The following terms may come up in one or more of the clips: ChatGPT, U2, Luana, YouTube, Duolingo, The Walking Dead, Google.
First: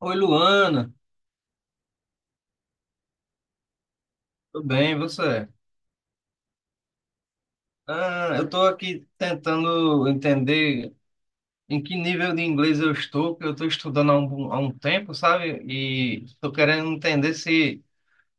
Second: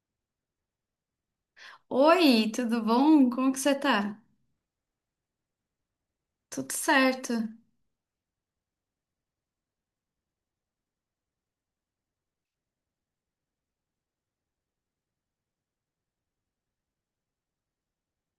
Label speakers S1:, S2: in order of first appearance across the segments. S1: Oi, Luana.
S2: Oi, tudo bom? Como que você tá?
S1: Tudo bem, e você?
S2: Tudo certo.
S1: Ah, eu estou aqui tentando entender em que nível de inglês eu estou, que eu estou estudando há um tempo, sabe? E estou querendo entender se,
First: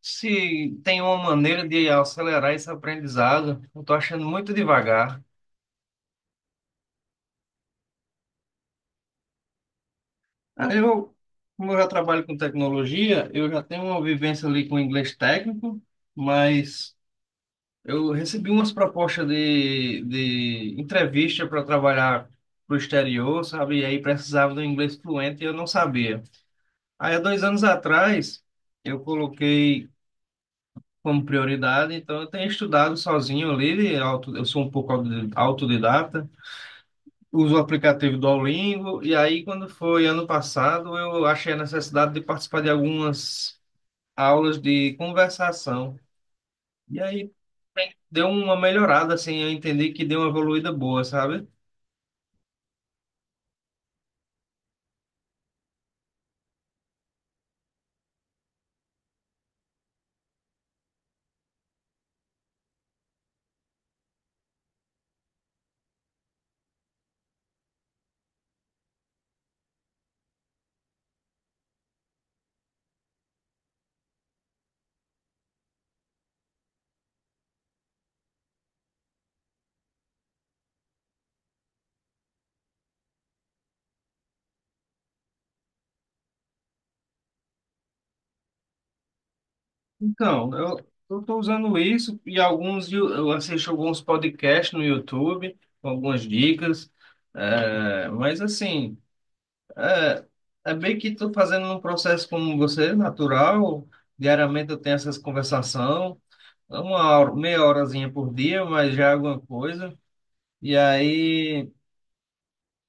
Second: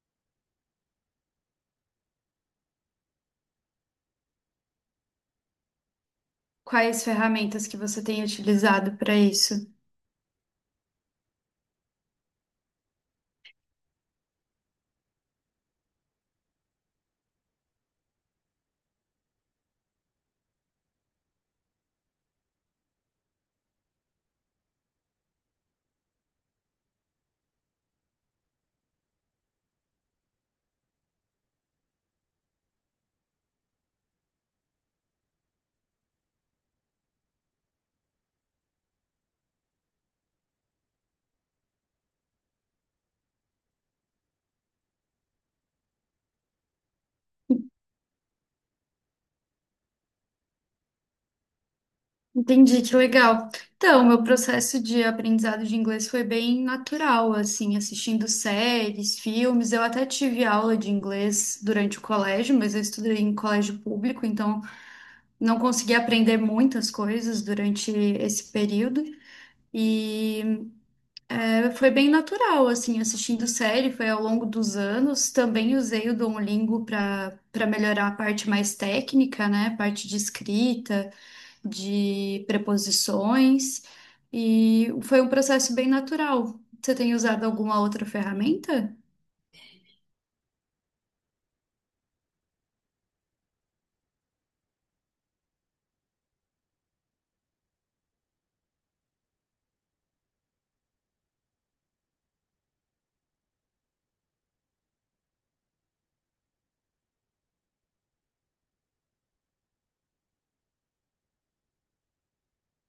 S1: se tem uma maneira de acelerar esse aprendizado. Eu estou achando muito devagar.
S2: Quais ferramentas que você tem utilizado para isso?
S1: Ah, como eu já trabalho com tecnologia, eu já tenho uma vivência ali com inglês técnico, mas. Eu recebi umas propostas de entrevista para trabalhar pro exterior, sabe? E aí precisava do inglês fluente e eu não sabia. Aí há dois anos atrás eu coloquei como prioridade, então eu tenho estudado sozinho ali, eu sou um pouco autodidata, uso o aplicativo do Duolingo, e aí quando foi ano passado eu achei a necessidade de participar de algumas aulas de conversação. E aí deu uma melhorada, assim, eu entendi que deu uma evoluída boa, sabe?
S2: Entendi, que legal. Então, meu processo de aprendizado de inglês foi bem natural, assim, assistindo séries, filmes. Eu até tive aula de inglês durante o colégio, mas eu estudei em colégio público, então não consegui aprender muitas coisas durante esse período. E foi bem natural, assim, assistindo série, foi ao longo dos anos. Também usei o Duolingo para melhorar a parte mais técnica, né? A parte de escrita, de preposições. E foi um processo bem natural. Você tem usado alguma outra ferramenta?
S1: Então, eu estou usando isso e eu assisto alguns podcasts no YouTube, com algumas dicas, mas assim, é, bem que estou fazendo um processo como você, natural. Diariamente eu tenho essas conversação, uma hora, meia horazinha por dia, mas já é alguma coisa. E aí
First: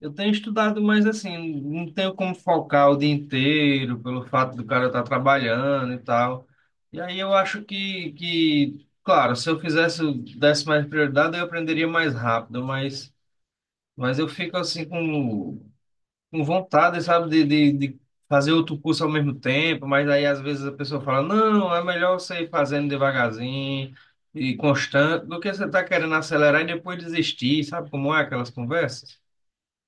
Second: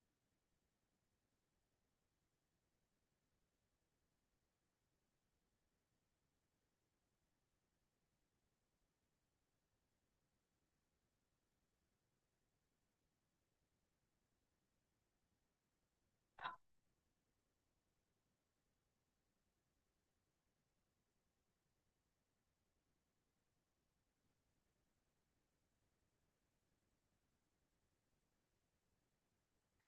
S1: eu tenho estudado, mas assim, não tenho como focar o dia inteiro pelo fato do cara estar trabalhando e tal. E aí eu acho que, claro, se eu fizesse, desse mais prioridade, eu aprenderia mais rápido, mas eu fico assim com vontade, sabe, de fazer outro curso ao mesmo tempo, mas aí às vezes a pessoa fala, não, é melhor você ir fazendo devagarzinho e constante do que você tá querendo acelerar e depois desistir, sabe como é aquelas conversas?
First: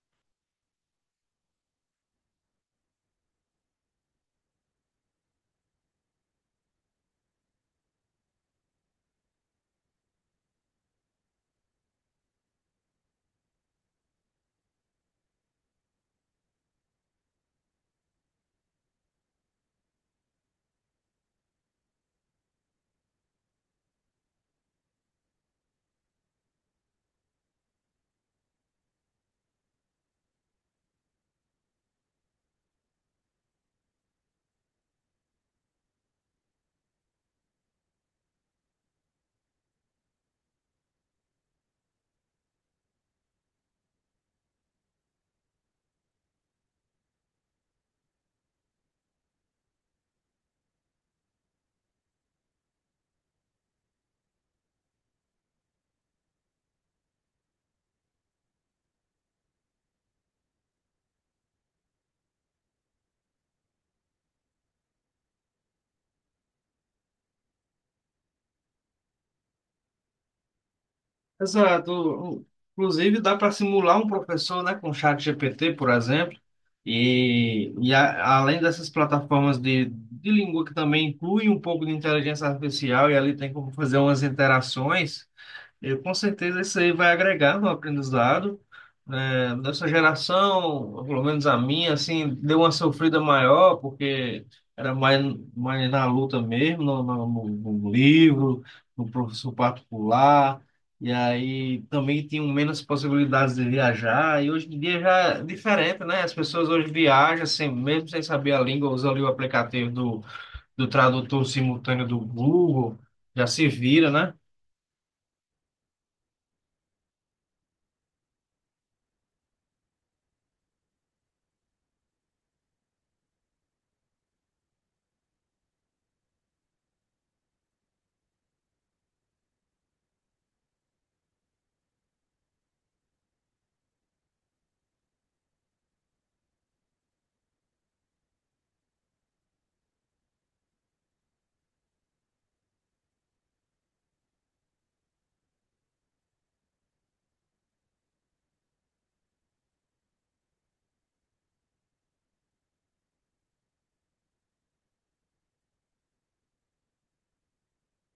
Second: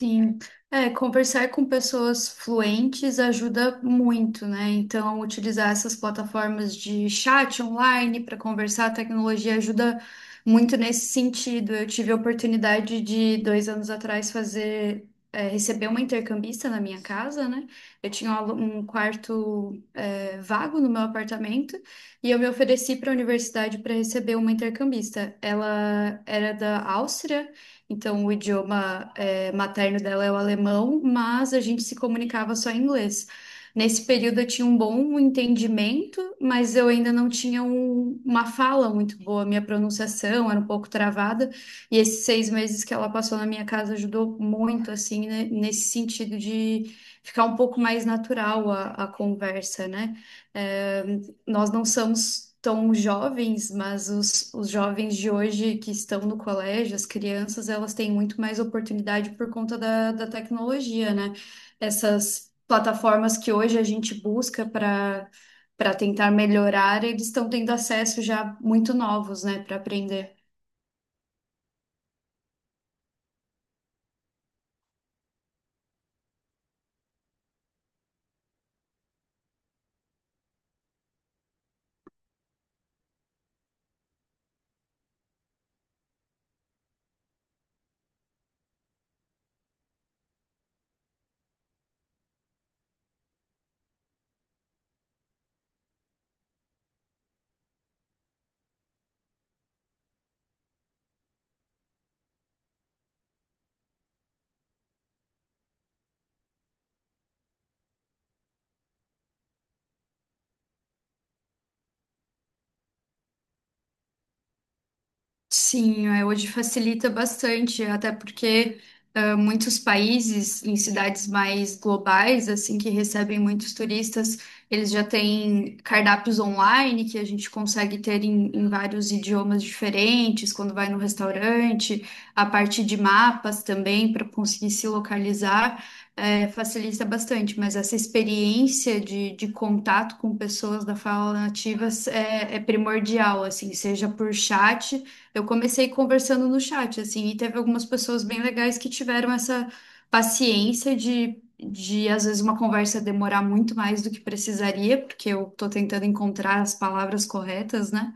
S2: Sim, é, conversar com pessoas fluentes ajuda muito, né? Então, utilizar essas plataformas de chat online para conversar, a tecnologia ajuda muito nesse sentido. Eu tive a oportunidade de, dois anos atrás, fazer, é, receber uma intercambista na minha casa, né? Eu tinha um um quarto vago no meu apartamento e eu me ofereci para a universidade para receber uma intercambista. Ela era da Áustria, então o idioma materno dela é o alemão, mas a gente se comunicava só em inglês. Nesse período eu tinha um bom entendimento, mas eu ainda não tinha uma fala muito boa, minha pronunciação era um pouco travada. E esses 6 meses que ela passou na minha casa ajudou muito, assim, né, nesse sentido de ficar um pouco mais natural a conversa, né? É, nós não somos tão jovens, mas os jovens de hoje que estão no colégio, as crianças, elas têm muito mais oportunidade por conta da tecnologia, né? Essas plataformas que hoje a gente busca para tentar melhorar, eles estão tendo acesso já muito novos, né, para aprender.
S1: Exato. Inclusive, dá para simular um professor, né, com o ChatGPT, por exemplo, e além dessas plataformas de língua que também inclui um pouco de inteligência artificial, e ali tem como fazer umas interações. Eu, com certeza isso aí vai agregar no aprendizado. Né? Nessa geração, pelo menos a minha, assim, deu uma sofrida maior, porque era mais, mais na luta mesmo, no livro, no professor particular, e aí também tinham menos possibilidades de viajar, e hoje em dia já é diferente, né? As pessoas hoje viajam, assim, mesmo sem saber a língua, usam ali o aplicativo do, do tradutor simultâneo do Google, já se vira, né?
S2: Sim, é, hoje facilita bastante, até porque ah, muitos países em cidades mais globais, assim, que recebem muitos turistas, eles já têm cardápios online que a gente consegue ter em vários idiomas diferentes, quando vai no restaurante, a parte de mapas também para conseguir se localizar, facilita bastante, mas essa experiência de contato com pessoas da fala nativa é, é primordial, assim, seja por chat. Eu comecei conversando no chat, assim, e teve algumas pessoas bem legais que tiveram essa paciência de às vezes, uma conversa demorar muito mais do que precisaria, porque eu tô tentando encontrar as palavras corretas, né?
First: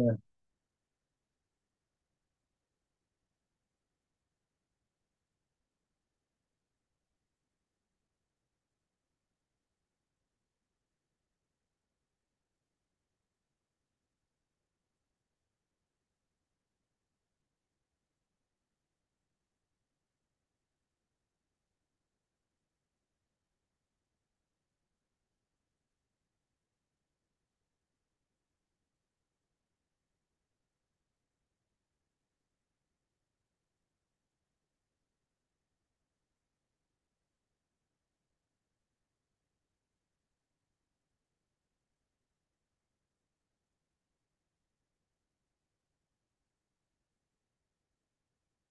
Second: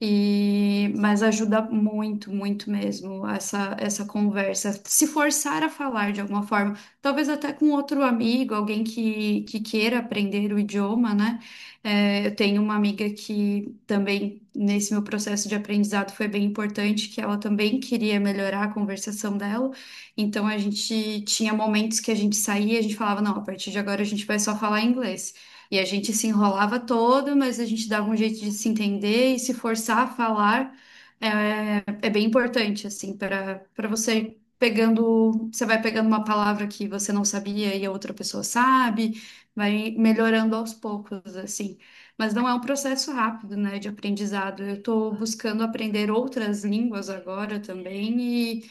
S2: E, mas ajuda muito, muito mesmo essa conversa. Se forçar a falar de alguma forma, talvez até com outro amigo, alguém que queira aprender o idioma, né? É, eu tenho uma amiga que também, nesse meu processo de aprendizado, foi bem importante, que ela também queria melhorar a conversação dela. Então, a gente tinha momentos que a gente saía e a gente falava, não, a partir de agora a gente vai só falar inglês. E a gente se enrolava todo, mas a gente dava um jeito de se entender e se forçar a falar é, é bem importante, assim, para você pegando, você vai pegando uma palavra que você não sabia e a outra pessoa sabe, vai melhorando aos poucos, assim. Mas não é um processo rápido, né, de aprendizado. Eu estou buscando aprender outras línguas agora também e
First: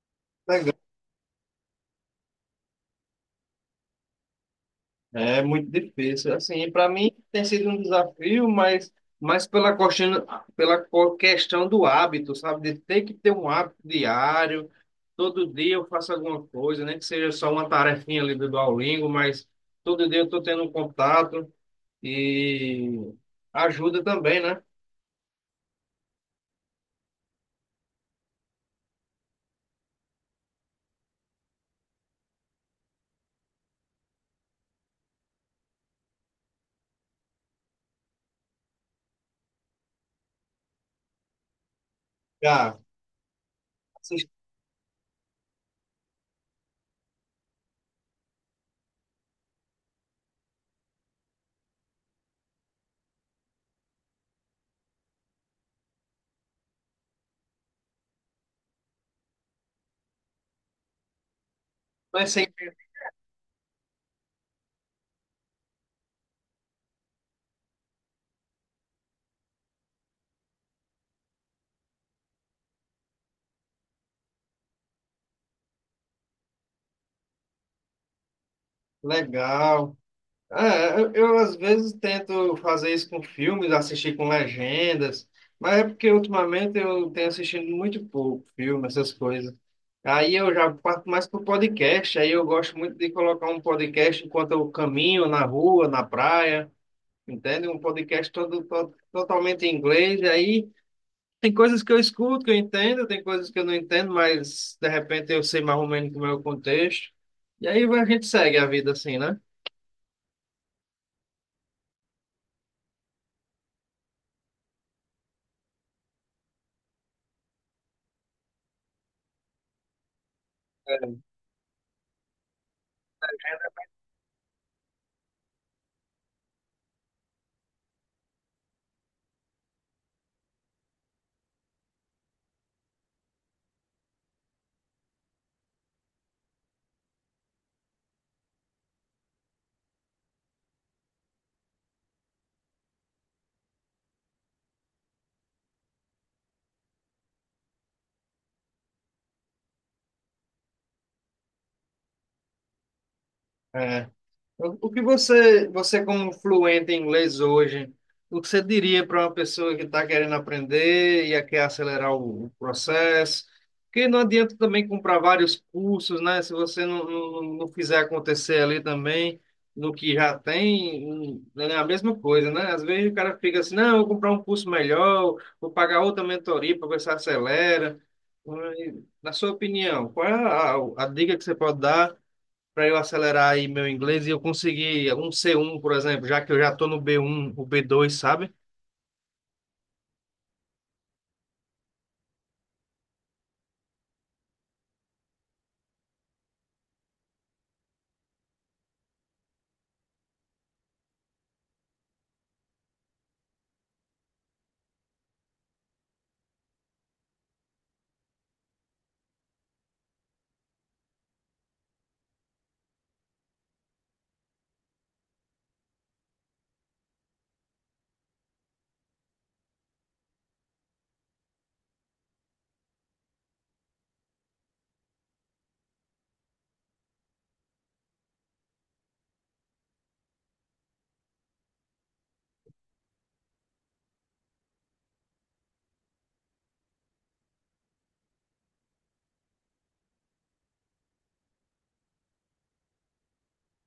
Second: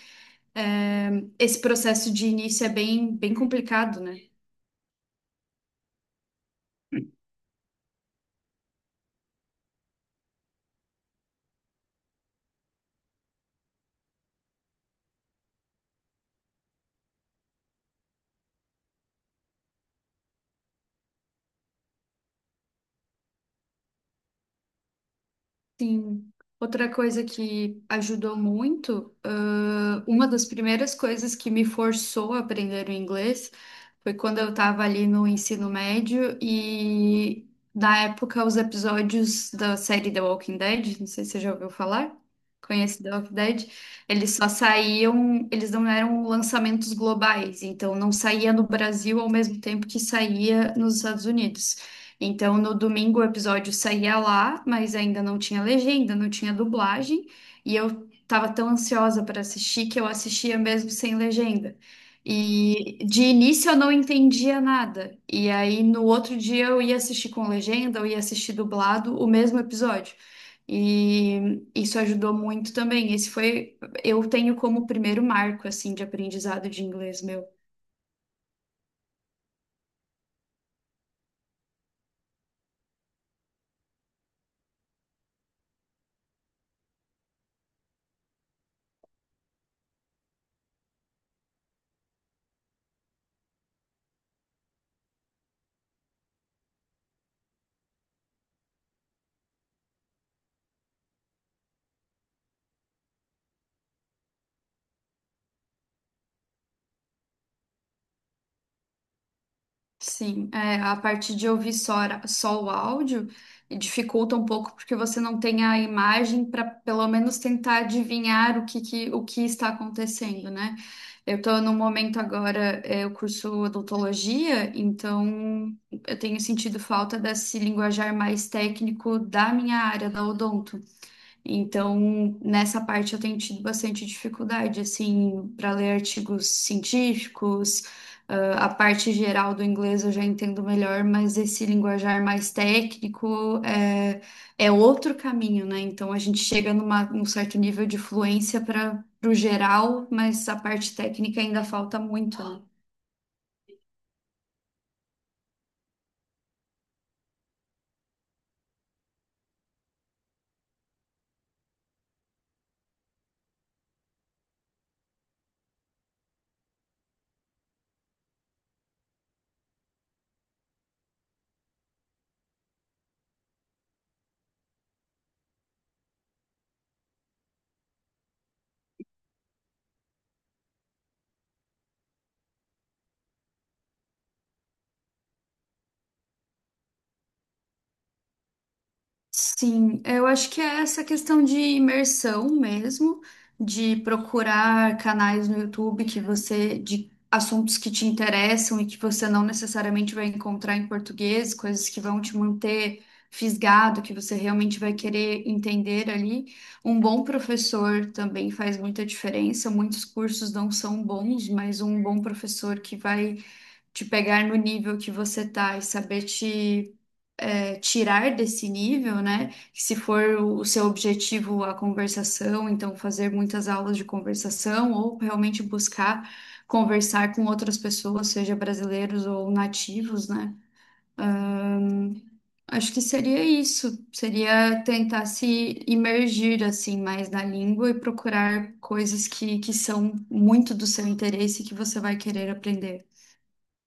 S1: É.
S2: é, esse processo de início é bem, bem complicado, né?
S1: É muito difícil. Assim, para mim tem sido um desafio, mas mais pela questão, pela questão do hábito, sabe? De ter que ter um hábito diário. Todo dia eu faço alguma coisa, nem que seja só uma tarefinha ali do Duolingo, mas todo dia eu estou tendo um contato e ajuda também, né?
S2: Sim. Outra coisa que ajudou muito, uma das primeiras coisas que me forçou a aprender o inglês foi quando eu estava ali no ensino médio e, na época, os episódios da série The Walking Dead, não sei se você já ouviu falar,
S1: Já,
S2: conhece The Walking Dead,
S1: assim,
S2: eles só saíam, eles não eram lançamentos globais, então não saía no Brasil ao mesmo tempo que saía nos Estados Unidos. Então, no domingo o episódio saía lá, mas ainda não tinha legenda, não tinha dublagem, e eu tava tão ansiosa para assistir que eu assistia mesmo sem legenda.
S1: não é sempre
S2: E de início eu não entendia nada. E aí no outro dia eu ia assistir com legenda, eu ia assistir dublado o mesmo episódio. E isso ajudou muito também. Esse foi, eu tenho como primeiro marco assim de aprendizado de inglês meu.
S1: legal. É, eu, às vezes tento fazer isso com filmes, assistir com legendas, mas é porque ultimamente eu tenho assistido muito pouco filme, essas coisas. Aí eu já parto mais pro podcast, aí eu gosto muito de colocar um podcast enquanto eu caminho na rua, na praia, entende? Um podcast todo, totalmente em inglês, e aí tem coisas que eu escuto, que eu entendo, tem coisas que eu não entendo, mas de repente eu sei mais ou menos como é o contexto. E aí a gente segue a vida assim, né?
S2: Sim, é, a parte de ouvir só, só o áudio dificulta um pouco porque você não tem a imagem para pelo menos tentar adivinhar o que, o que está acontecendo, né? Eu estou no momento agora, é, eu curso odontologia, então eu tenho sentido falta desse linguajar mais técnico da minha área, da odonto. Então, nessa parte eu tenho tido bastante dificuldade, assim, para ler artigos científicos. Ah, a parte geral do inglês eu já entendo melhor, mas esse linguajar mais técnico é, é outro caminho, né? Então, a gente chega numa, num certo nível de fluência para o geral, mas a parte técnica ainda falta muito, né?
S1: É. O que você, você como fluente em inglês hoje, o que você diria para uma pessoa que está querendo aprender e quer acelerar o processo? Porque não adianta também comprar vários cursos, né? Se você não fizer acontecer ali também, no que já tem, é a mesma coisa, né? Às vezes o cara fica assim, não, eu vou comprar um curso melhor, vou pagar outra mentoria para ver se acelera. Mas, na sua opinião, qual é a dica que você pode dar? Para eu acelerar aí meu inglês e eu conseguir um C1, por exemplo, já que eu já estou no B1, o B2, sabe?
S2: Sim, eu acho que é essa questão de imersão mesmo, de procurar canais no YouTube que você, de assuntos que te interessam e que você não necessariamente vai encontrar em português, coisas que vão te manter fisgado, que você realmente vai querer entender ali. Um bom professor também faz muita diferença. Muitos cursos não são bons, mas um bom professor que vai te pegar no nível que você tá e saber te tirar desse nível, né? Que se for o seu objetivo a conversação, então fazer muitas aulas de conversação ou realmente buscar conversar com outras pessoas, seja brasileiros ou nativos, né? Acho que seria isso, seria tentar se imergir assim mais na língua e procurar coisas que são muito do seu interesse e que você vai querer aprender.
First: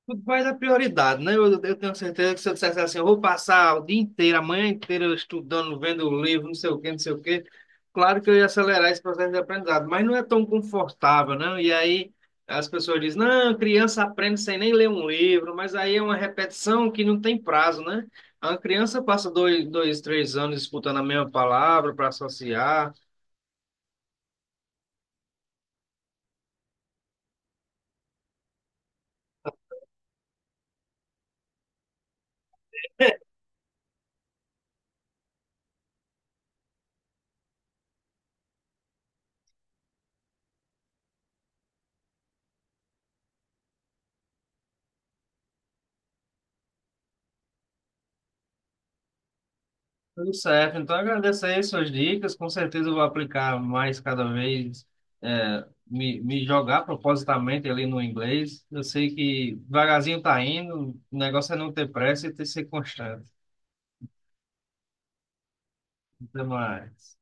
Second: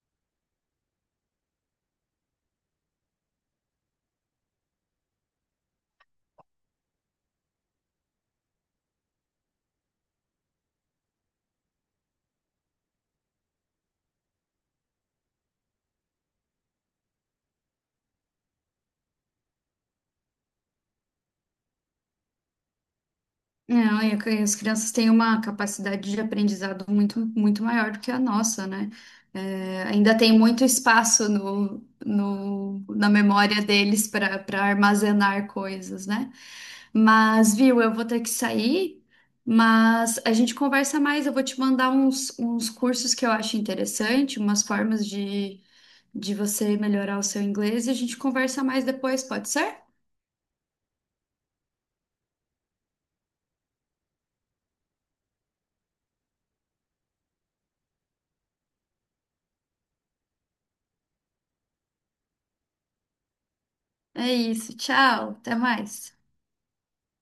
S1: Tudo vai da prioridade, né? Eu tenho certeza que se eu dissesse assim, eu vou passar o dia inteiro, a manhã inteira estudando, vendo livro, não sei o quê, não sei o quê. Claro que eu ia acelerar esse processo de aprendizado, mas não é tão confortável, né? E aí as pessoas dizem, não, criança aprende sem nem ler um livro, mas aí é uma repetição que não tem prazo, né? A criança passa dois, dois, três anos disputando a mesma palavra para associar.
S2: Não, e as crianças têm uma capacidade de aprendizado muito, muito maior do que a nossa, né? É, ainda tem muito espaço no, na memória deles para armazenar coisas, né? Mas, viu, eu vou ter que sair, mas a gente conversa mais. Eu vou te mandar uns, uns cursos que eu acho interessante, umas formas de você melhorar o seu inglês e a gente conversa mais depois, pode ser?
S1: Tudo certo. Então, agradeço aí suas dicas. Com certeza eu vou aplicar mais cada vez, me jogar propositalmente ali no inglês. Eu sei que devagarzinho tá indo, o negócio é não ter pressa e ter ser constante.
S2: É isso, tchau, até mais.
S1: Até mais.